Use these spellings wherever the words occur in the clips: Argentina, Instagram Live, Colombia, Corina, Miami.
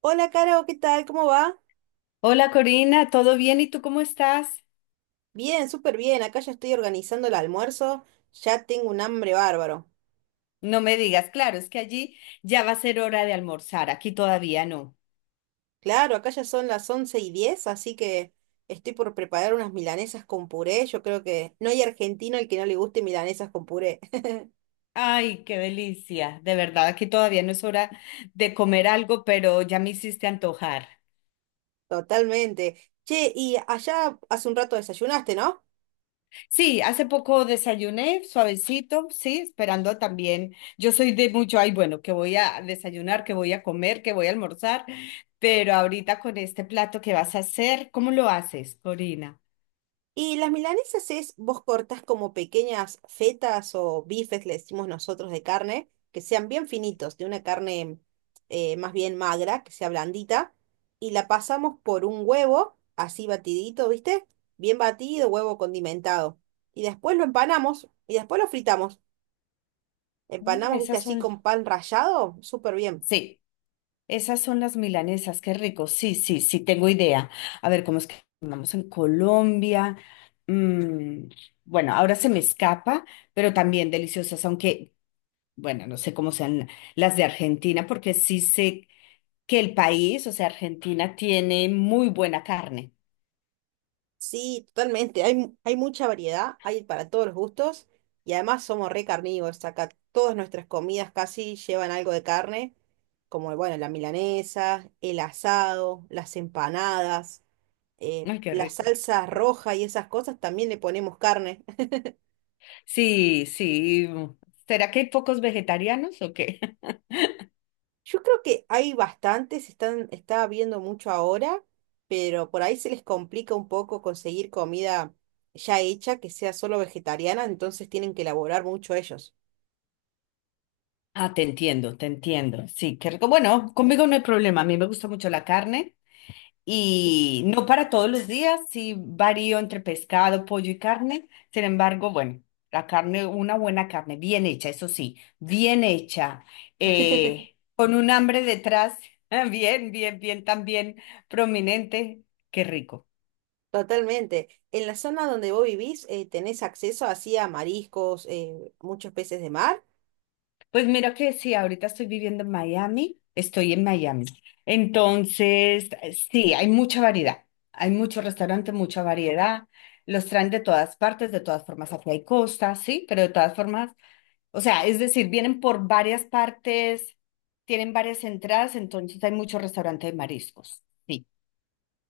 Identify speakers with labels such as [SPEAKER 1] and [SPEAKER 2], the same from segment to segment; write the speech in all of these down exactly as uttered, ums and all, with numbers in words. [SPEAKER 1] Hola, Caro, ¿qué tal? ¿Cómo va?
[SPEAKER 2] Hola Corina, ¿todo bien? ¿Y tú cómo estás?
[SPEAKER 1] Bien, súper bien. Acá ya estoy organizando el almuerzo. Ya tengo un hambre bárbaro.
[SPEAKER 2] No me digas, claro, es que allí ya va a ser hora de almorzar, aquí todavía no.
[SPEAKER 1] Claro, acá ya son las once y diez, así que estoy por preparar unas milanesas con puré. Yo creo que no hay argentino al que no le guste milanesas con puré.
[SPEAKER 2] Ay, qué delicia, de verdad, aquí todavía no es hora de comer algo, pero ya me hiciste antojar.
[SPEAKER 1] Totalmente. Che, y allá hace un rato desayunaste, ¿no?
[SPEAKER 2] Sí, hace poco desayuné, suavecito, sí, esperando también. Yo soy de mucho, ay, bueno, que voy a desayunar, que voy a comer, que voy a almorzar, pero ahorita con este plato que vas a hacer, ¿cómo lo haces, Corina?
[SPEAKER 1] Y las milanesas es, vos cortás como pequeñas fetas o bifes, le decimos nosotros, de carne, que sean bien finitos, de una carne eh, más bien magra, que sea blandita, y la pasamos por un huevo, así batidito, ¿viste? Bien batido, huevo condimentado. Y después lo empanamos y después lo fritamos.
[SPEAKER 2] Mm,
[SPEAKER 1] Empanamos, ¿viste?
[SPEAKER 2] esas
[SPEAKER 1] Así
[SPEAKER 2] son,
[SPEAKER 1] con pan rallado, súper bien.
[SPEAKER 2] sí. Esas son las milanesas, qué rico. Sí, sí, sí, tengo idea. A ver, ¿cómo es que llamamos en Colombia? Mm, bueno, ahora se me escapa, pero también deliciosas, aunque, bueno, no sé cómo sean las de Argentina, porque sí sé que el país, o sea, Argentina, tiene muy buena carne.
[SPEAKER 1] Sí, totalmente. Hay, mu- hay mucha variedad, hay para todos los gustos y además somos re carnívoros. Acá todas nuestras comidas casi llevan algo de carne, como bueno, la milanesa, el asado, las empanadas, eh,
[SPEAKER 2] Ay, qué
[SPEAKER 1] la
[SPEAKER 2] rico.
[SPEAKER 1] salsa roja y esas cosas también le ponemos carne.
[SPEAKER 2] Sí, sí. ¿Será que hay pocos vegetarianos o qué?
[SPEAKER 1] Yo creo que hay bastantes, están, está viendo mucho ahora, pero por ahí se les complica un poco conseguir comida ya hecha que sea solo vegetariana, entonces tienen que elaborar mucho ellos.
[SPEAKER 2] Ah, te entiendo, te entiendo. Sí, qué rico. Bueno, conmigo no hay problema. A mí me gusta mucho la carne. Y no para todos los días, sí varío entre pescado, pollo y carne. Sin embargo, bueno, la carne, una buena carne, bien hecha, eso sí, bien hecha, eh, con un hambre detrás, bien, bien, bien, también prominente, qué rico.
[SPEAKER 1] Totalmente. En la zona donde vos vivís, eh, tenés acceso así a mariscos, eh, muchos peces de mar.
[SPEAKER 2] Pues mira que sí, ahorita estoy viviendo en Miami, estoy en Miami. Entonces, sí, hay mucha variedad, hay muchos restaurantes, mucha variedad. Los traen de todas partes, de todas formas, aquí hay costa, sí, pero de todas formas. O sea, es decir, vienen por varias partes, tienen varias entradas, entonces hay muchos restaurantes de mariscos. Sí.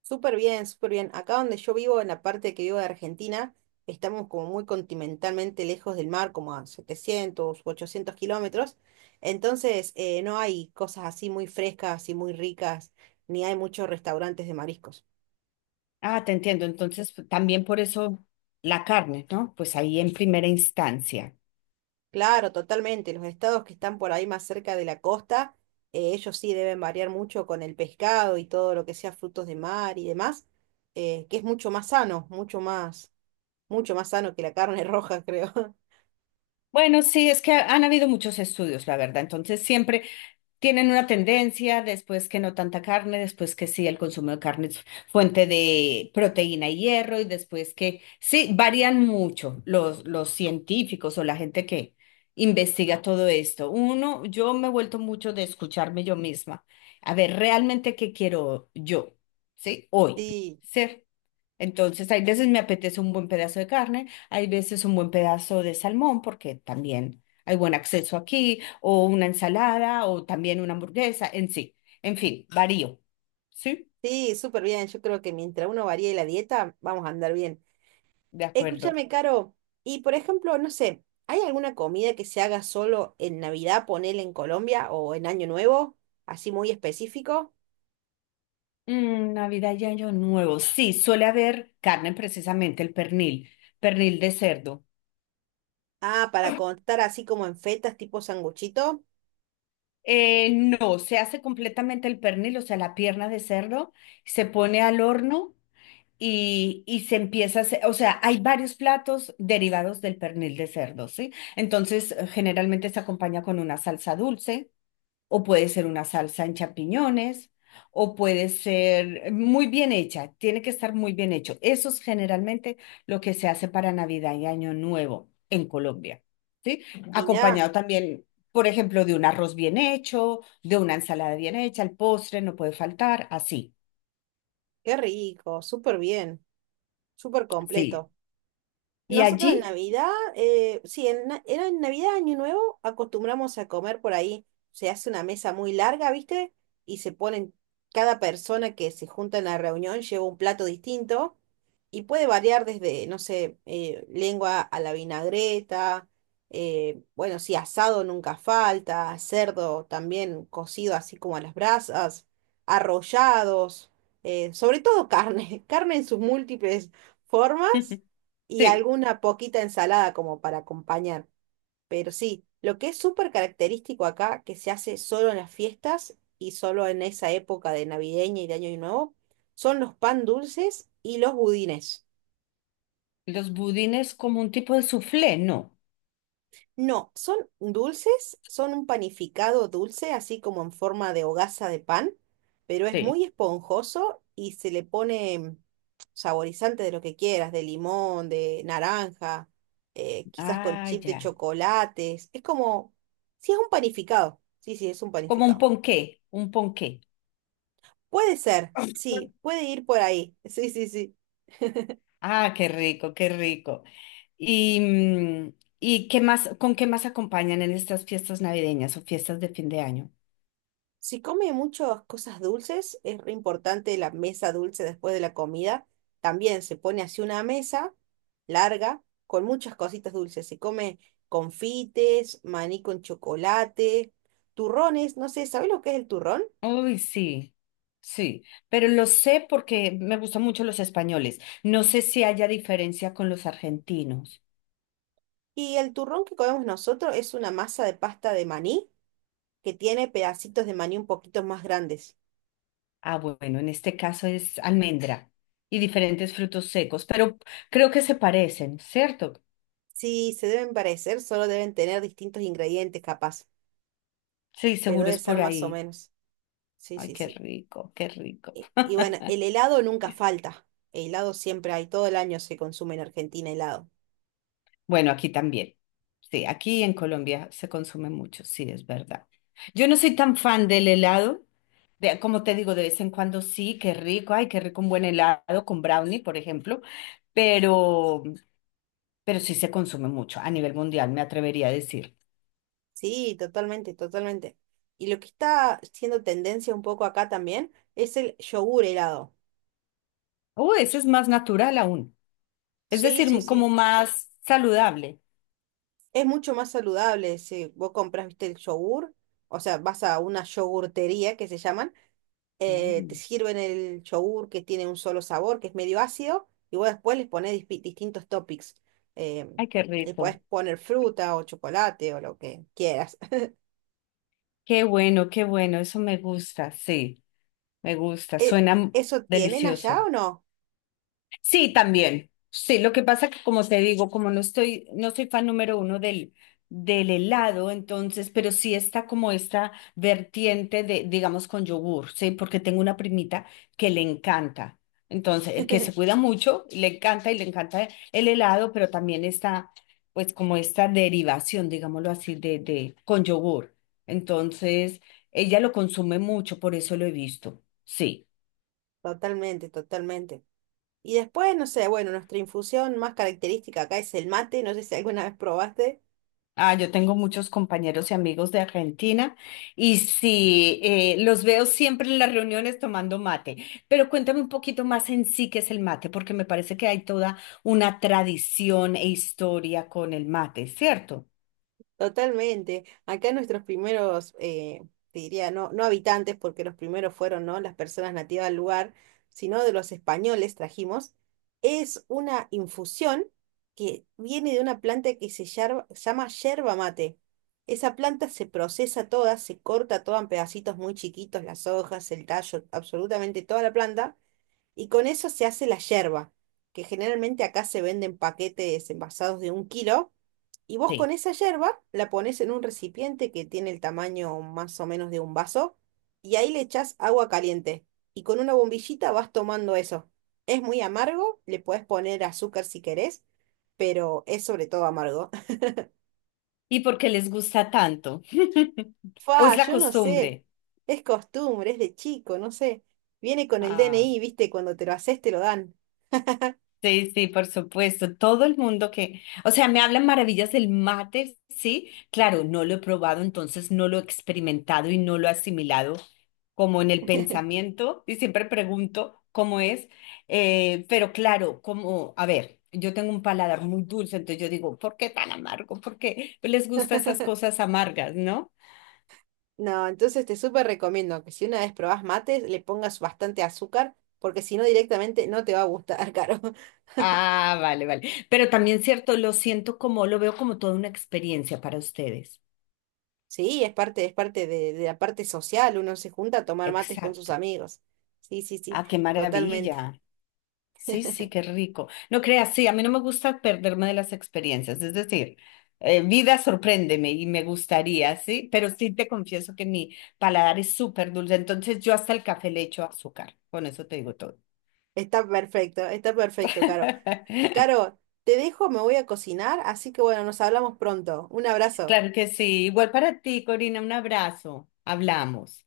[SPEAKER 1] Súper bien, súper bien. Acá donde yo vivo, en la parte que vivo de Argentina, estamos como muy continentalmente lejos del mar, como a setecientos, u ochocientos kilómetros. Entonces, eh, no hay cosas así muy frescas y muy ricas, ni hay muchos restaurantes de mariscos.
[SPEAKER 2] Ah, te entiendo. Entonces, pues, también por eso la carne, ¿no? Pues ahí en primera instancia.
[SPEAKER 1] Claro, totalmente. Los estados que están por ahí más cerca de la costa, eh, ellos sí deben variar mucho con el pescado y todo lo que sea frutos de mar y demás, eh, que es mucho más sano, mucho más, mucho más sano que la carne roja, creo.
[SPEAKER 2] Bueno, sí, es que han habido muchos estudios, la verdad. Entonces, siempre, tienen una tendencia, después que no tanta carne, después que sí, el consumo de carne es fuente de proteína y hierro, y después que sí, varían mucho los, los científicos o la gente que investiga todo esto. Uno, yo me he vuelto mucho de escucharme yo misma, a ver realmente qué quiero yo, ¿sí? Hoy,
[SPEAKER 1] Sí,
[SPEAKER 2] ¿sí? Entonces, hay veces me apetece un buen pedazo de carne, hay veces un buen pedazo de salmón, porque también hay buen acceso aquí, o una ensalada, o también una hamburguesa, en sí. En fin, varío. ¿Sí?
[SPEAKER 1] sí, súper bien. Yo creo que mientras uno varíe la dieta, vamos a andar bien.
[SPEAKER 2] De acuerdo.
[SPEAKER 1] Escúchame, Caro, y por ejemplo, no sé, ¿hay alguna comida que se haga solo en Navidad, ponele en Colombia o en Año Nuevo, así muy específico?
[SPEAKER 2] Mm, Navidad y Año Nuevo. Sí, suele haber carne, precisamente el pernil, pernil de cerdo.
[SPEAKER 1] Ah, para contar así como en fetas tipo sanguchito.
[SPEAKER 2] Eh, no, se hace completamente el pernil, o sea, la pierna de cerdo, se pone al horno. Y, y se empieza a hacer, o sea, hay varios platos derivados del pernil de cerdo, ¿sí? Entonces, eh, generalmente se acompaña con una salsa dulce, o puede ser una salsa en champiñones, o puede ser eh, muy bien hecha, tiene que estar muy bien hecho. Eso es generalmente lo que se hace para Navidad y Año Nuevo en Colombia, ¿sí?
[SPEAKER 1] Mirá,
[SPEAKER 2] Acompañado también, por ejemplo, de un arroz bien hecho, de una ensalada bien hecha, el postre no puede faltar, así,
[SPEAKER 1] qué rico, súper bien, súper
[SPEAKER 2] sí.
[SPEAKER 1] completo.
[SPEAKER 2] Y
[SPEAKER 1] Nosotros en
[SPEAKER 2] allí,
[SPEAKER 1] Navidad, eh, sí, en, na- era en Navidad, Año Nuevo, acostumbramos a comer por ahí. Se hace una mesa muy larga, ¿viste? Y se ponen, cada persona que se junta en la reunión lleva un plato distinto y puede variar desde, no sé, eh, lengua a la vinagreta, eh, bueno, sí, asado nunca falta, cerdo también cocido así como a las brasas, arrollados, eh, sobre todo carne, carne en sus múltiples formas y
[SPEAKER 2] sí.
[SPEAKER 1] alguna poquita ensalada como para acompañar. Pero sí, lo que es súper característico acá, que se hace solo en las fiestas y solo en esa época de navideña y de Año Nuevo, son los pan dulces y los budines.
[SPEAKER 2] Los budines como un tipo de soufflé, no.
[SPEAKER 1] No, son dulces, son un panificado dulce, así como en forma de hogaza de pan, pero es
[SPEAKER 2] Sí.
[SPEAKER 1] muy esponjoso y se le pone saborizante de lo que quieras, de limón, de naranja, eh, quizás con
[SPEAKER 2] Ah,
[SPEAKER 1] chip de
[SPEAKER 2] ya.
[SPEAKER 1] chocolates. Es como, sí, es un panificado. Sí, sí, es un
[SPEAKER 2] Como un
[SPEAKER 1] panificado.
[SPEAKER 2] ponqué, un ponqué.
[SPEAKER 1] Puede ser, sí, puede ir por ahí. Sí, sí, sí.
[SPEAKER 2] Ah, qué rico, qué rico. Y, mm, ¿y qué más, con qué más acompañan en estas fiestas navideñas o fiestas de fin de año?
[SPEAKER 1] Si come muchas cosas dulces, es re importante la mesa dulce después de la comida. También se pone así una mesa larga con muchas cositas dulces. Se come confites, maní con chocolate, turrones, no sé, ¿sabés lo que es el turrón?
[SPEAKER 2] Uy, sí, sí, pero lo sé porque me gustan mucho los españoles. No sé si haya diferencia con los argentinos.
[SPEAKER 1] Y el turrón que comemos nosotros es una masa de pasta de maní que tiene pedacitos de maní un poquito más grandes.
[SPEAKER 2] Ah, bueno, en este caso es almendra y diferentes frutos secos, pero creo que se parecen, ¿cierto?
[SPEAKER 1] Si se deben parecer, solo deben tener distintos ingredientes capaz,
[SPEAKER 2] Sí,
[SPEAKER 1] pero
[SPEAKER 2] seguro
[SPEAKER 1] debe
[SPEAKER 2] es
[SPEAKER 1] ser
[SPEAKER 2] por
[SPEAKER 1] más o
[SPEAKER 2] ahí.
[SPEAKER 1] menos. Sí,
[SPEAKER 2] Ay,
[SPEAKER 1] sí,
[SPEAKER 2] qué
[SPEAKER 1] sí.
[SPEAKER 2] rico, qué rico.
[SPEAKER 1] Y y bueno, el helado nunca falta. El helado siempre hay, todo el año se consume en Argentina helado.
[SPEAKER 2] Bueno, aquí también. Sí, aquí en Colombia se consume mucho, sí, es verdad. Yo no soy tan fan del helado. De, como te digo, de vez en cuando sí, qué rico, ay, qué rico un buen helado con brownie, por ejemplo, pero, pero sí se consume mucho a nivel mundial, me atrevería a decir.
[SPEAKER 1] Sí, totalmente, totalmente. Y lo que está siendo tendencia un poco acá también es el yogur helado.
[SPEAKER 2] Oh, ese es más natural aún, es
[SPEAKER 1] Sí, sí,
[SPEAKER 2] decir, como
[SPEAKER 1] sí.
[SPEAKER 2] más saludable.
[SPEAKER 1] Es mucho más saludable si vos compras, viste, el yogur, o sea, vas a una yogurtería que se llaman, eh, te
[SPEAKER 2] Mm.
[SPEAKER 1] sirven el yogur que tiene un solo sabor, que es medio ácido, y vos después les pones dispi- distintos toppings. Eh,
[SPEAKER 2] Ay, qué
[SPEAKER 1] le
[SPEAKER 2] rico.
[SPEAKER 1] podés poner fruta o chocolate o lo que quieras.
[SPEAKER 2] Qué bueno, qué bueno, eso me gusta, sí. Me gusta,
[SPEAKER 1] e-
[SPEAKER 2] suena m-
[SPEAKER 1] ¿Eso tienen allá
[SPEAKER 2] delicioso.
[SPEAKER 1] o no?
[SPEAKER 2] Sí, también. Sí, lo que pasa que como te digo, como no estoy, no soy fan número uno del, del helado, entonces, pero sí está como esta vertiente de, digamos, con yogur, sí, porque tengo una primita que le encanta. Entonces, eh, que se cuida mucho, le encanta y le encanta el helado, pero también está, pues, como esta derivación, digámoslo así, de, de, con yogur. Entonces, ella lo consume mucho, por eso lo he visto. Sí.
[SPEAKER 1] Totalmente, totalmente. Y después, no sé, bueno, nuestra infusión más característica acá es el mate, no sé si alguna vez probaste.
[SPEAKER 2] Ah, yo tengo muchos compañeros y amigos de Argentina y sí, eh, los veo siempre en las reuniones tomando mate. Pero cuéntame un poquito más en sí qué es el mate, porque me parece que hay toda una tradición e historia con el mate, ¿cierto?
[SPEAKER 1] Totalmente. Acá nuestros primeros, eh, te diría, no, no habitantes, porque los primeros fueron, ¿no? Las personas nativas del lugar, sino de los españoles trajimos, es una infusión que viene de una planta que se yerba- llama yerba mate. Esa planta se procesa toda, se corta toda en pedacitos muy chiquitos, las hojas, el tallo, absolutamente toda la planta. Y con eso se hace la yerba, que generalmente acá se venden paquetes envasados de un kilo. Y vos con
[SPEAKER 2] Sí.
[SPEAKER 1] esa yerba la pones en un recipiente que tiene el tamaño más o menos de un vaso y ahí le echás agua caliente. Y con una bombillita vas tomando eso. Es muy amargo, le puedes poner azúcar si querés, pero es sobre todo amargo.
[SPEAKER 2] ¿Y por qué les gusta tanto? ¿O
[SPEAKER 1] Fa,
[SPEAKER 2] es la
[SPEAKER 1] yo no sé.
[SPEAKER 2] costumbre?
[SPEAKER 1] Es costumbre, es de chico, no sé. Viene con el
[SPEAKER 2] Ah.
[SPEAKER 1] D N I, ¿viste? Cuando te lo haces te lo dan.
[SPEAKER 2] Sí, sí, por supuesto. Todo el mundo que, o sea, me hablan maravillas del mate, sí. Claro, no lo he probado, entonces no lo he experimentado y no lo he asimilado como en el pensamiento y siempre pregunto cómo es. Eh, pero claro, como, a ver, yo tengo un paladar muy dulce, entonces yo digo, ¿por qué tan amargo? ¿Por qué les gustan esas cosas amargas, no?
[SPEAKER 1] No, entonces te súper recomiendo que si una vez probás mates, le pongas bastante azúcar, porque si no directamente no te va a gustar, Caro.
[SPEAKER 2] Ah, vale, vale. Pero también cierto, lo siento como, lo veo como toda una experiencia para ustedes.
[SPEAKER 1] Sí, es parte, es parte de, de la parte social, uno se junta a tomar mates con sus
[SPEAKER 2] Exacto.
[SPEAKER 1] amigos. Sí, sí, sí,
[SPEAKER 2] Ah, qué
[SPEAKER 1] totalmente.
[SPEAKER 2] maravilla. Sí, sí, qué rico. No creas, sí, a mí no me gusta perderme de las experiencias, es decir, eh, vida sorpréndeme y me gustaría, sí, pero sí te confieso que mi paladar es súper dulce, entonces yo hasta el café le echo azúcar, con eso te digo todo.
[SPEAKER 1] Está perfecto, está perfecto, Caro. Caro, te dejo, me voy a cocinar, así que bueno, nos hablamos pronto. Un abrazo.
[SPEAKER 2] Claro que sí, igual para ti, Corina, un abrazo, hablamos.